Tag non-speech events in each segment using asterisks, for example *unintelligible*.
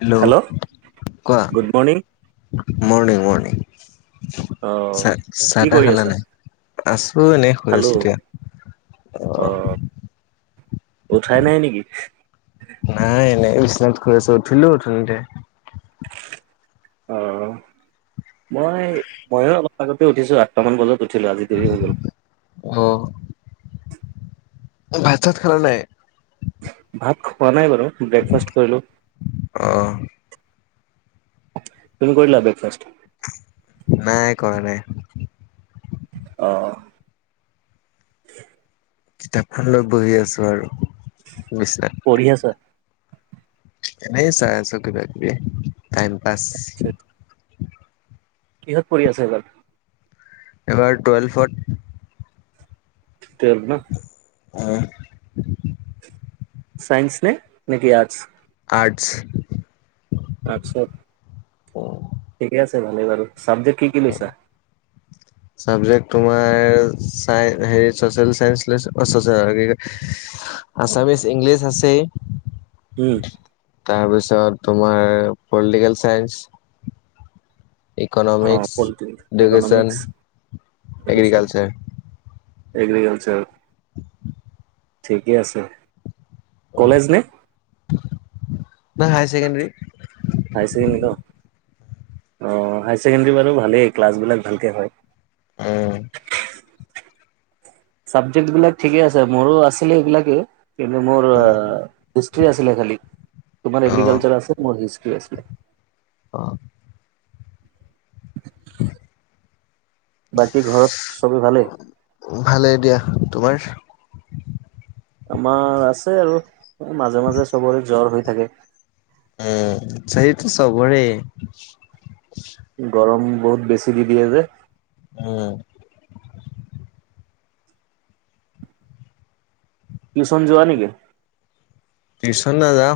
Hello, কোৱা, good morning morning morning. অ চাহ চাহ কি তাহ কৰি খালান আছা নাই, আছো এনেই শুই আছো এতিয়া। আহ', উঠাই নাই নেকি? নাই এনে শুই আছো, উঠিলো অথনিতে। অ', মই ময়ো অলপ আগতে উঠিছো, আঠটা মান বজাত উঠ উঠিলো, আজি দেৰি হৈ গ'ল। অ ভাত চাত খালা নাই? ভাত খোৱা নাই বাৰু, ব্ৰেকফাষ্ট কৰিলোঁ। অ তুমি কৰিলা ব্ৰেকফাষ্ট? নাই, কৰা নাই। অঁ'। কিতাপখন লৈ বহি আছো আৰু বিচনাত। পঢ়ি আছা এনে চাই আছো কিবা কিবি, টাইম পাছ। আচ্ছা, কিহত পঢ়ি আছা এইবাৰ? এইবাৰ টুৱেলভত। টুৱেলভত ন। আহ'। চাইন্স নে নেকি আৰ্টছ? আৰ্টছ। আচ্ছা। উম'। ঠিকে আছে ভালেই বাৰু, ছাবজেক্ট কি কি লৈছা? চাবজেক্ট তোমাৰ চাই হেৰি চচিয়েল চাই অ', কি কয় আম ইংলিছ আছেই। উম'। তাৰপিছত তোমাৰ পলিটিকেল চাইন্স অ', economics, political, education, economics *unintelligible* agriculture. Agriculture. *inaudible* ঠিকে আছে, কলেজ নে? বা হাইাৰ ছেকেণ্ডেৰী। আহ', হায়াৰ ছেকেণ্ডৰী বাৰু ভালেই, ক্লাছবলাক ভালকে হয়। উম'। চাবজেক্ট বিলাক ঠিকে আছে, মোৰো আছিলে এইবিলাকে। কিন্তু মোৰ হিষ্ট্ৰী আছিলে খালি, তোমাৰ এগ্ৰিকালচাৰ আছে, মোৰ হিষ্ট আছিলে। অ'। বাকী ঘৰত চবে ভালেই *inaudible* ভালেই দিয়া তোমাৰ? আমাৰ আছে আৰু মাজে, মাজে চবৰে জ্বৰ হৈ থাকে। উম, সেইটো সবৰে গৰম বহুত বেছি দি, দিয়ে যে। উম। টিউচন যোৱা নেকি। টিউচন নাযাওঁ।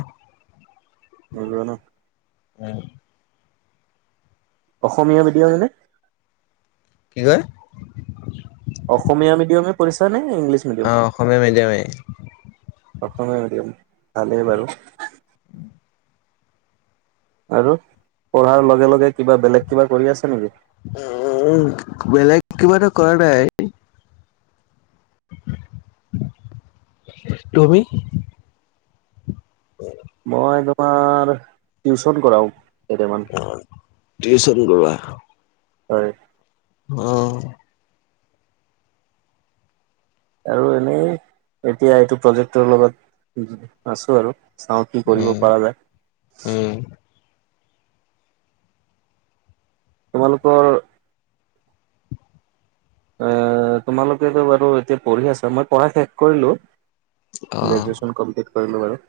ভাল ল'ৰা ন। অ'। অসমীয়া মিডিয়ামেনে। কি হয়। অসমীয়া মিডিয়ামে পঢ়িচা নে। ইংলিছ মিডিয়াম অ, অসমীয়া মেডিয়ামেই। অসমীয়া মিডিয়াম ভালেই বাৰু। আৰু পঢ়াৰ লগে, লগে কিবা বেলেগ কিবা কৰি আছে নেকি। উম, বেলেগ কিবা এটা কৰা নাই। তুমি? মই তোমাৰ টিউচন কৰাও। কেইটামান অ, টিউচন কৰোৱা। হয়। অ'। আৰু এনেই, এতিয়া এইটো প্ৰজেক্টৰ লগত আছো আৰু। চাওঁ কি কৰিব উম, পৰা যায়। উম, তোমালোকৰ এ, তোমালোকেতো বাৰু এতিয়া পঢ়ি আছা মই পঢ়া শেষ কৰিলো। অ', গ্ৰেজুৱেশ্যন কমপ্লিট কৰিলোঁ বাৰু।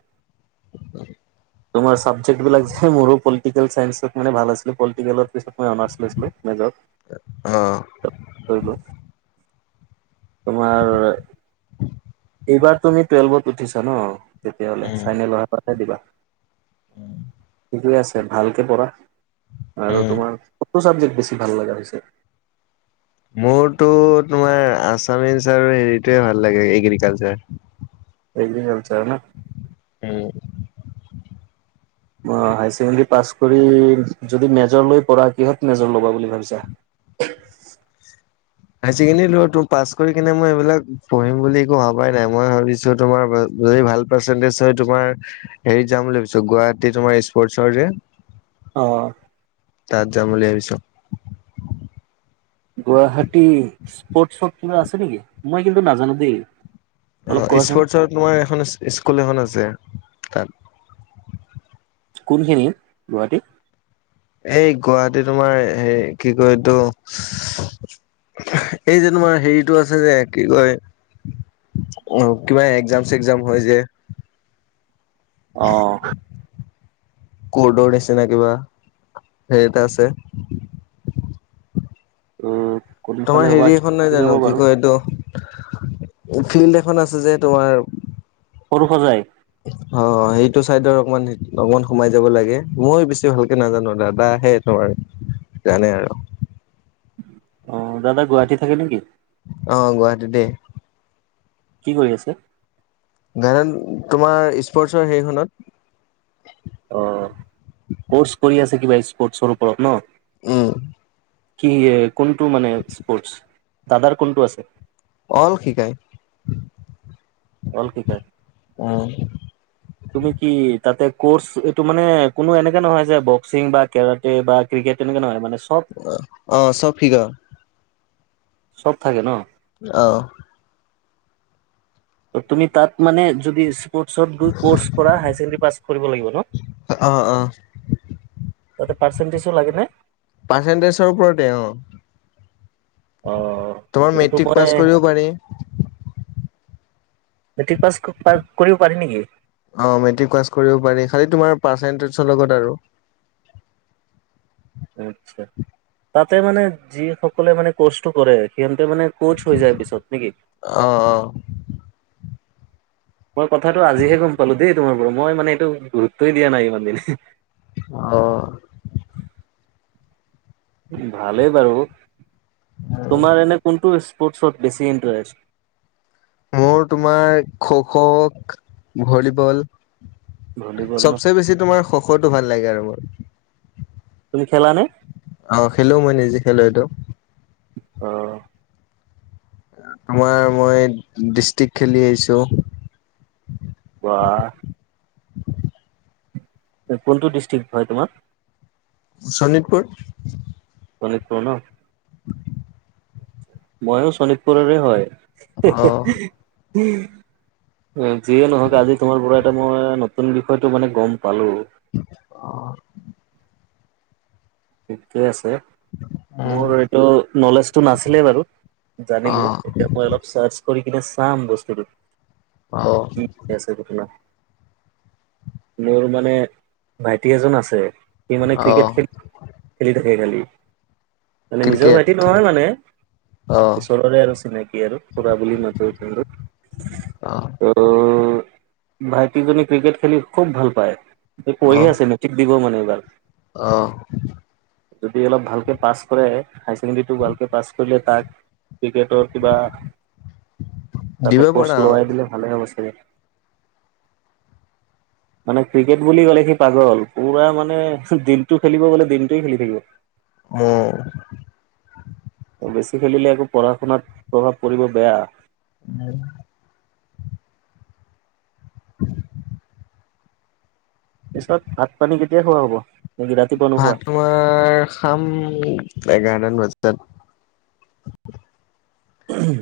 *inaudible* তোমাৰ ছাবজেক্টবলাক যে মোৰো পলিটিকেল চায়ন্ঞ্চত মানে ভাল আছিলে পলিটিকেলৰ পিছত মই অনাৰচ লৈছিলো মেজত। অ'। কৰিলো তোমাৰ এইবাৰ তুমি টুৱেল্ভত উঠিছা ন, তেতিয়াহ'লে উম। চাইনেলহে পাঠাই দিবা। ঠিকে আছে ভালকে পঢ়া আৰু উম। তোমাৰ কোনটো চাবজেক্ট বেছি ভাল লগাগা হৈছে। মোৰতো তোমাৰ আছামিজ আৰু হেৰিটোৱে ভাল লাগে এগ্ৰিকালচাৰ। *inaudible* উম। হায় ছেকেণ্ডৰী পাছ কৰি যদি মেজৰ লৈ পঢ়া কিহত মেজৰ ল'বা বুলি ভাবিছা। *inaudible* হাই ছেকেণ্ডৰী ল ত পাছ কৰি কিনে মই এইবিলাক পঢ়িম বুলি একো ভাই নাই মই ভাবিছো তোমাৰ যদি ভাল পাৰ্চেন্টেজ হয় তোমাৰ হেৰিত যাম বুলি ভাবিছো গুৱাহাটী তোমাৰ স্পৰ্টচৰ যে অ'। তাত যাম বুলি ভাবিছোঁ। গুৱাহাটী স্পৰ্ কিবা আছে নেকি মই কিন্তু নাজানো দেই। অ, অলপ কোৱাচোন স্পৰ্টচৰ তোমাৰ এখন স্কুল এখন আছে তাত। কোনখিনি গুৱাহাটীত। এই গুৱাহাটী তোমাৰ হে কি কয় এইটো এই যে তোমাৰ হেৰিতটো আছে যে কি কয় আহ কিবা একজাম, চেগ্জাম হয় যে। অ'। কৰ্ডৰ নিচিনা কিবা সেইটা আছে। ত তোমাৰ কোনফালে হ'বা হেৰি এখন নাই যাব জানো কি বাৰু কয় এইটো ফিল্ড এখন আছে যে তোমাৰ সৰু সজায় অ', সেইটো চাইডৰ অকমান অকমান সোমাই যাব লাগে মই বেছি ভালকে নাজানো দাদা সেই তোমাৰ জানে আৰু অ', দাদা গুৱাহাটী থাকে নেকি আহ গুৱাহাটীতেই কি কৰি আছে তোমাৰ স্পৰ্টছৰ হেৰিখনত অ', কৰ্চ কৰি আছে কিবা স্পৰ্টছৰ ওপৰত ন উম কি কোনটো মানে স্পৰ্টছ দাদাৰ কোনটো আছে অল শিকায় অল শিকাই উম তুমি কি তাতে কৰ্চ এইটো মানে কোনো এনেকাে নহয় যে বক্সিং বা কেৰাটে বা ক্ৰিকেট তেনেকা নহয় মানে চব অ', অ', চব শিকাই চব থাকে ন অ' তুমি তাত মানে যদি স্পৰ্টছ গৈ কৰ্চ কৰা হায় ছেকেণ্ডৰী পাছ কৰিব লাগিব ন অ অ তাতে পাৰ্চেণ্টেজো লাগে নে পাৰ্চেণ্টেজৰ ওপৰতে অ অ' তোমাৰ এইটোতো মেট্ৰিক মই পাছ কৰিব পাৰি। মেট্ৰিক পাছ কৰিও পাৰি নেকি অ', মেট্ৰিক পাছ কৰিব পাৰি খালি তোমাৰ পাৰ্চেণ্টেজৰ লগত আৰু আতছা তাতে মানে যি সকলে মানে কৰ্চটো কৰে সিহ মানে ক'চ হৈ যায় পিছত নেকি অ অ মই কথাটো আজিহে গম পালো দেই তোমাৰ পৰা মই মানে এইটো গুৰুত্বই দিয়া নাই ইমান দিনে অ ভালেই বাৰু তোমাৰ এনে কোনটো স্পৰ্টছত বেছি ইণ্টাৰেষ্ট মোৰ তোমাৰ খ' খ', ভলীবল ভলীবল ন চবচে বেছি তোমাৰ খ' খ', ভাল লাগে আৰু মোৰ। তুমি খেলা নে অ', খেলো মই নিজে খেলো এইটো অ' তোমাৰ মই ডিষ্ট্ৰিক্ খেলি আহিছোঁ। বা কোনটো ডিষ্ট্ৰিক হয় তোমাৰ শোণিতপুৰ। *unintelligible* মইও শোণিতপুৰৰে হয়। অ যিয়ে নহক আজি তোমাৰ পৰা এটা মই নতুন বিষয়টো মানে গ'ম পালো। ঠিকে আছে। উম মোৰ এইটো নলেজটো নাছিলেই বাৰু জানিলো এতিয়া মই অলপ চাৰ কৰি কিনে চাম বস্তুটো অ ঠিক আছে দেখা। মোৰ মানে ভাইটি এজন আছে সি মানে অ অ ক্ৰিকেট খেল থাকে খালি মানে নিজৰ ক্ৰিকেট ভাইটি নহয় মানে। অ ওচৰৰে আৰু চিনাকি আৰু খুৰা বুলি মাতো কিন্তু। অ অ'। ভাইটি জনী ক্ৰিকেট খেলি খুব ভাল পায়, অ পঢ়ি আছে মেট্ৰিক দিব মানে এইবাৰ। অ'। যদি অলপ ভালকৈ পাছ কৰে, হায়াৰ ছেকেণ্ডেৰীটো ভালকে পাছ কৰিলে তাক ক্ৰিকেটৰ কিবা উম। তাতে ক'ৰ্চ লোৱাই দিলে ভালে হ'ব চাগে। *inaudible* মানে ক্ৰিকেট বুলি ক'লে, সি পাগল পুৰা মানে দিনটো খেলিব গলে দিনটো খেলি থাকিব। অ'। বেছি খেলিলে আকৌ পঢ়া শুনাত প্ৰভাৱ পৰিব বেয়া। উম। *inaudible* পিছত ভাত, পানী কেতিয়া খোৱা হ'ব। নেকি ৰাতিপুৱা নোখোৱা ভাত তোমাৰ খাম এঘাৰটা মান বজাত।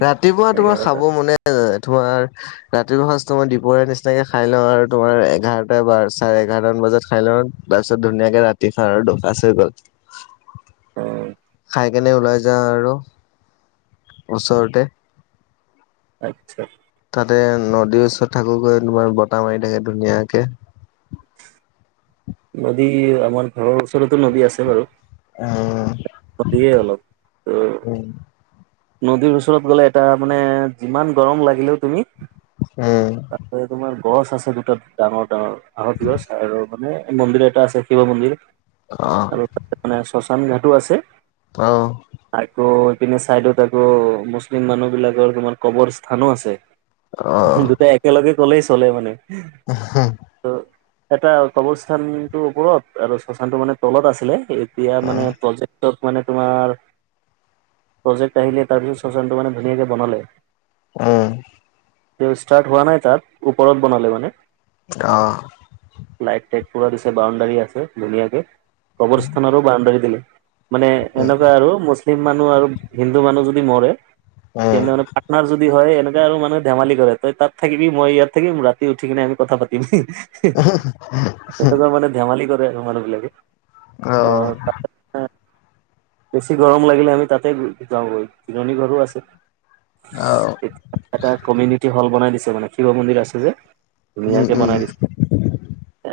ৰাতিপুৱা তোমাৰ এঘাৰটা খাব, মনে নাযায় তোমাৰ ৰাতিপুৱা সাঁজটো মই দীপৰীয়া নিচিনাকে খাই লওঁ আৰু তোমাৰ এঘাৰটা চাৰে এঘাৰটামান বজাত খাই লওঁ। তাৰ পিছত ধুনীয়াকে ৰাতি খাও, আৰু দুসাজ হৈ গ'ল। অ খাই কেনে ওলাই যাওঁ আৰু, ওচৰতে। আত্ছা। তাতে নদীৰ ওচৰত থাকো গৈ, তোমাৰ বতাহ মাৰি থাকে ধুনীয়াকে। নদী আমাৰ ঘৰৰ ওচৰতো নদী আছে বাৰু। উম। কপে অলপ উম নদীৰ ওচৰত গ'লে এটা মানে যিমান গৰম লাগিলেও তুমি উম তাৰতে তোমাৰ গছ আছে দুটা ডাঙৰ, ডাঙৰ আহত গছ আৰু মানে মন্দিৰ এটা আছে শিৱ মন্দিৰ আহ আৰু তাতে মানে শশান ঘাটোউ আছে। আহ আৰু পিনে ছাইদত আকৌ মুছলিম মানুহ বিলাকৰ তোমাৰ কবৰ স্থানো আছে। আহ দুটাই একেলগে কলেই চলে মানে উম টো এটা কবৰস্থানটোৰ, ওপৰত আৰু শশানতটো মানে তলত আছিলে, এতিয়া মানে প্ৰজেক মানে তোমাৰ প্ৰজেক আহিলে তাৰপিছত চচানটো মানে ধুনীয়াকে বনালে। উম। তেওঁ ষ্টাৰ্ট হোৱা নাই, তাত ওপৰত বনালে মানে অ'। লাইট টাইট পুৰা দিছে, বাউণ্ডাৰী আছে ধুনীয়াকে কবৰ স্থানৰো বাউণ্ডাৰী দিলে। মানে উম এনেকুৱা আৰু মুছলিম মানুহ আৰু হিন্দু মানুহ যদি মৰে উম এনে মান পাৰাটনাৰ যদি হয়, এনে আৰু মানে ধেমালি কৰে, তই তাত থাকিবি মই ইয়াত থাকিম ৰাতি উঠি কিনে আমি কথা পাতিম। এ, মানে ধেমালি কৰে মানুহ বিলাকে। অ'। বেছি গৰম লাগিলে আমি তাতে যাওগৈ জিৰণি ঘৰো আছে। আহ এটা কমিউনিটি হ'ল বনাই দিছে মানে শিৱ মন্দিৰ আছে যে। উম ধুনীয়াকে উম বনাই দিছে,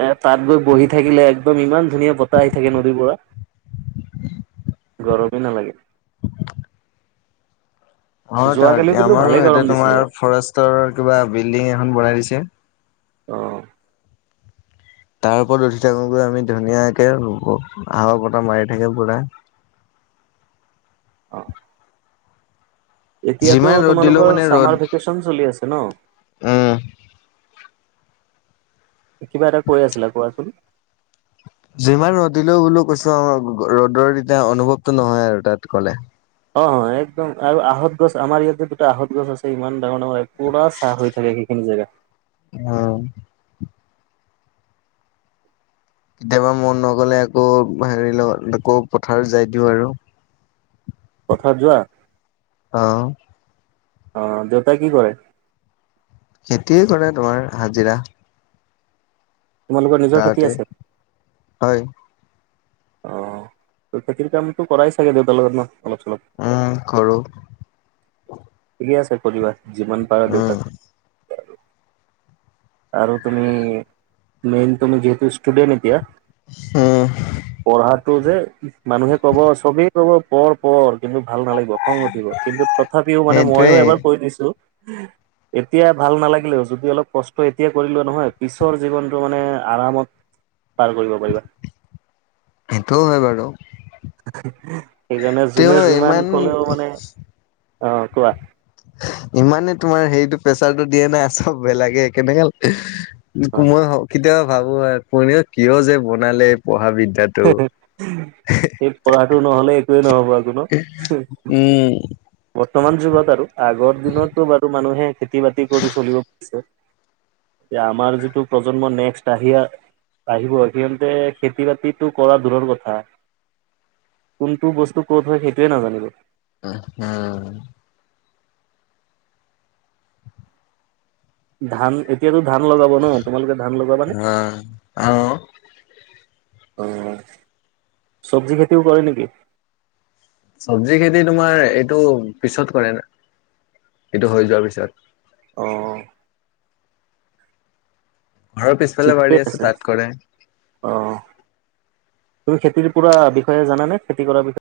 এ, তাত গৈ বহি থাকিলে। একদম ইমান ধুনীয়া বতাহ আহি থাকে, নদীৰ পৰা। গৰমেই নালাগে। অ, যোৱাকালিও কিন্তু আমাৰো ভালে ইতে গৰম দিছিলে তোমাৰ ফৰেষ্টৰ কিবা বিল্ডিং এখন বনাই দিছে। অ' তাৰ ওপৰত উঠি থাকোগৈ, আমি ধুনীয়াকে হাৱা বতৰা মাৰি থাকে পুৰা। অ' এতিয়াতো যিমান ৰ'দ দিলেও তোমালোকৰ মানে ৰ'দ চামাৰ ভেকেশন চলি আছে ন? উম কিবা এটা কৈ আছিলা কোৱাচোন? যিমান ৰ'দ দিলেও বোলো কৈছো আমাৰ ৰ'দৰ দিনা অনুভৱটো নহয় আৰু তাত গলে। অ', অ' একদম আৰু আহত গছ আমাৰ ইয়াতে দুটা আহত গছ আছে ইমান ডাঙৰ ডাঙৰ পুৰা চাহ হৈ থাকে সে হেনো জেগা অ' কেতিয়াবা মন নগলে আকৌ হেৰি লগত আকৌ পথাৰত যাই দিওঁ আৰু। পথাৰত যোৱা? অ' অ', দেউতাই কি কৰে? খেতিয়ে কৰে তোমাৰ হাজিৰা। তোমালোকৰ নিজৰ খেতি গাঁৱতে আছে? হয়। অ', খেতিৰ কামতো কৰাই ছাগে দেউতাৰ লগত ন? অলপ চলপ উম, কৰো। ঠিকেই আছে কৰিবা যিমান পাৰ উম। দেউতাক আৰু তুমি মেইন তুমি যিহেতু ষ্টুডেণ্ট এতিয়া উম টো যে মানুহে ক'ব চবেই ক'ব পঢ় পঢ় কিন্তু ভাল নালাগিব খং উঠিব কিন্তু তথাপিও মানে মইও সেইটোৱে এবাৰ কৈ দিছো এতিয়া ভাল নালাগিলেও যদি অলপ কষ্ট ট এতিয়া কৰিলোৱা নহয় পিছৰ জীৱনটো মানে আৰামত পাৰ কৰিব পাৰিবা সেইটোও হয় বাৰু। সেইকাৰণে যোনে তেওঁ যিমান ইমান ক'লেও মানে, অ', কোৱা? ইমানে তোমাৰ হেৰিটো প্ৰেছাৰটো দিয়ে নাই চব বেলেগে কেনেকে অ মই কেতিয়াবা ভাবো কোনে কিয় যে বনালে পঢ়াবিধ এতিয়াতো কোৱা যোনো বৰ্তমান যুগত আৰু আগৰ দিনতটো বাৰু মানুহে খেতি বাতি কৰি চলিব পাৰছে, এতিয়া আমাৰ যিটো প্ৰজন্ম নেক্সট আহিয়া আহিব সিহতে খেতি বাতিত তো কৰা দূৰৰ কথা, কোনটো বস্তু কত হয় সেইটোয়ে নাজানিব। উহ, হু। ধান এতিয়াতো ধান লগাব ন, তোমালোকে ধান লগাবা নে? হা অ অ' ছবজী খেতিও কৰে নেকি? চবজি খেতি তোমাৰ এইটো পিছত কৰে, এইটো হৈ যোৱাৰ পিছত। অ' ঘৰৰ পিছফালে ঠিকে বাৰী আছে। তাত কৰে অ' তুমি খেতিৰ পুৰা বিষয়ে জানানে, খেতি কৰা বিষয়ে?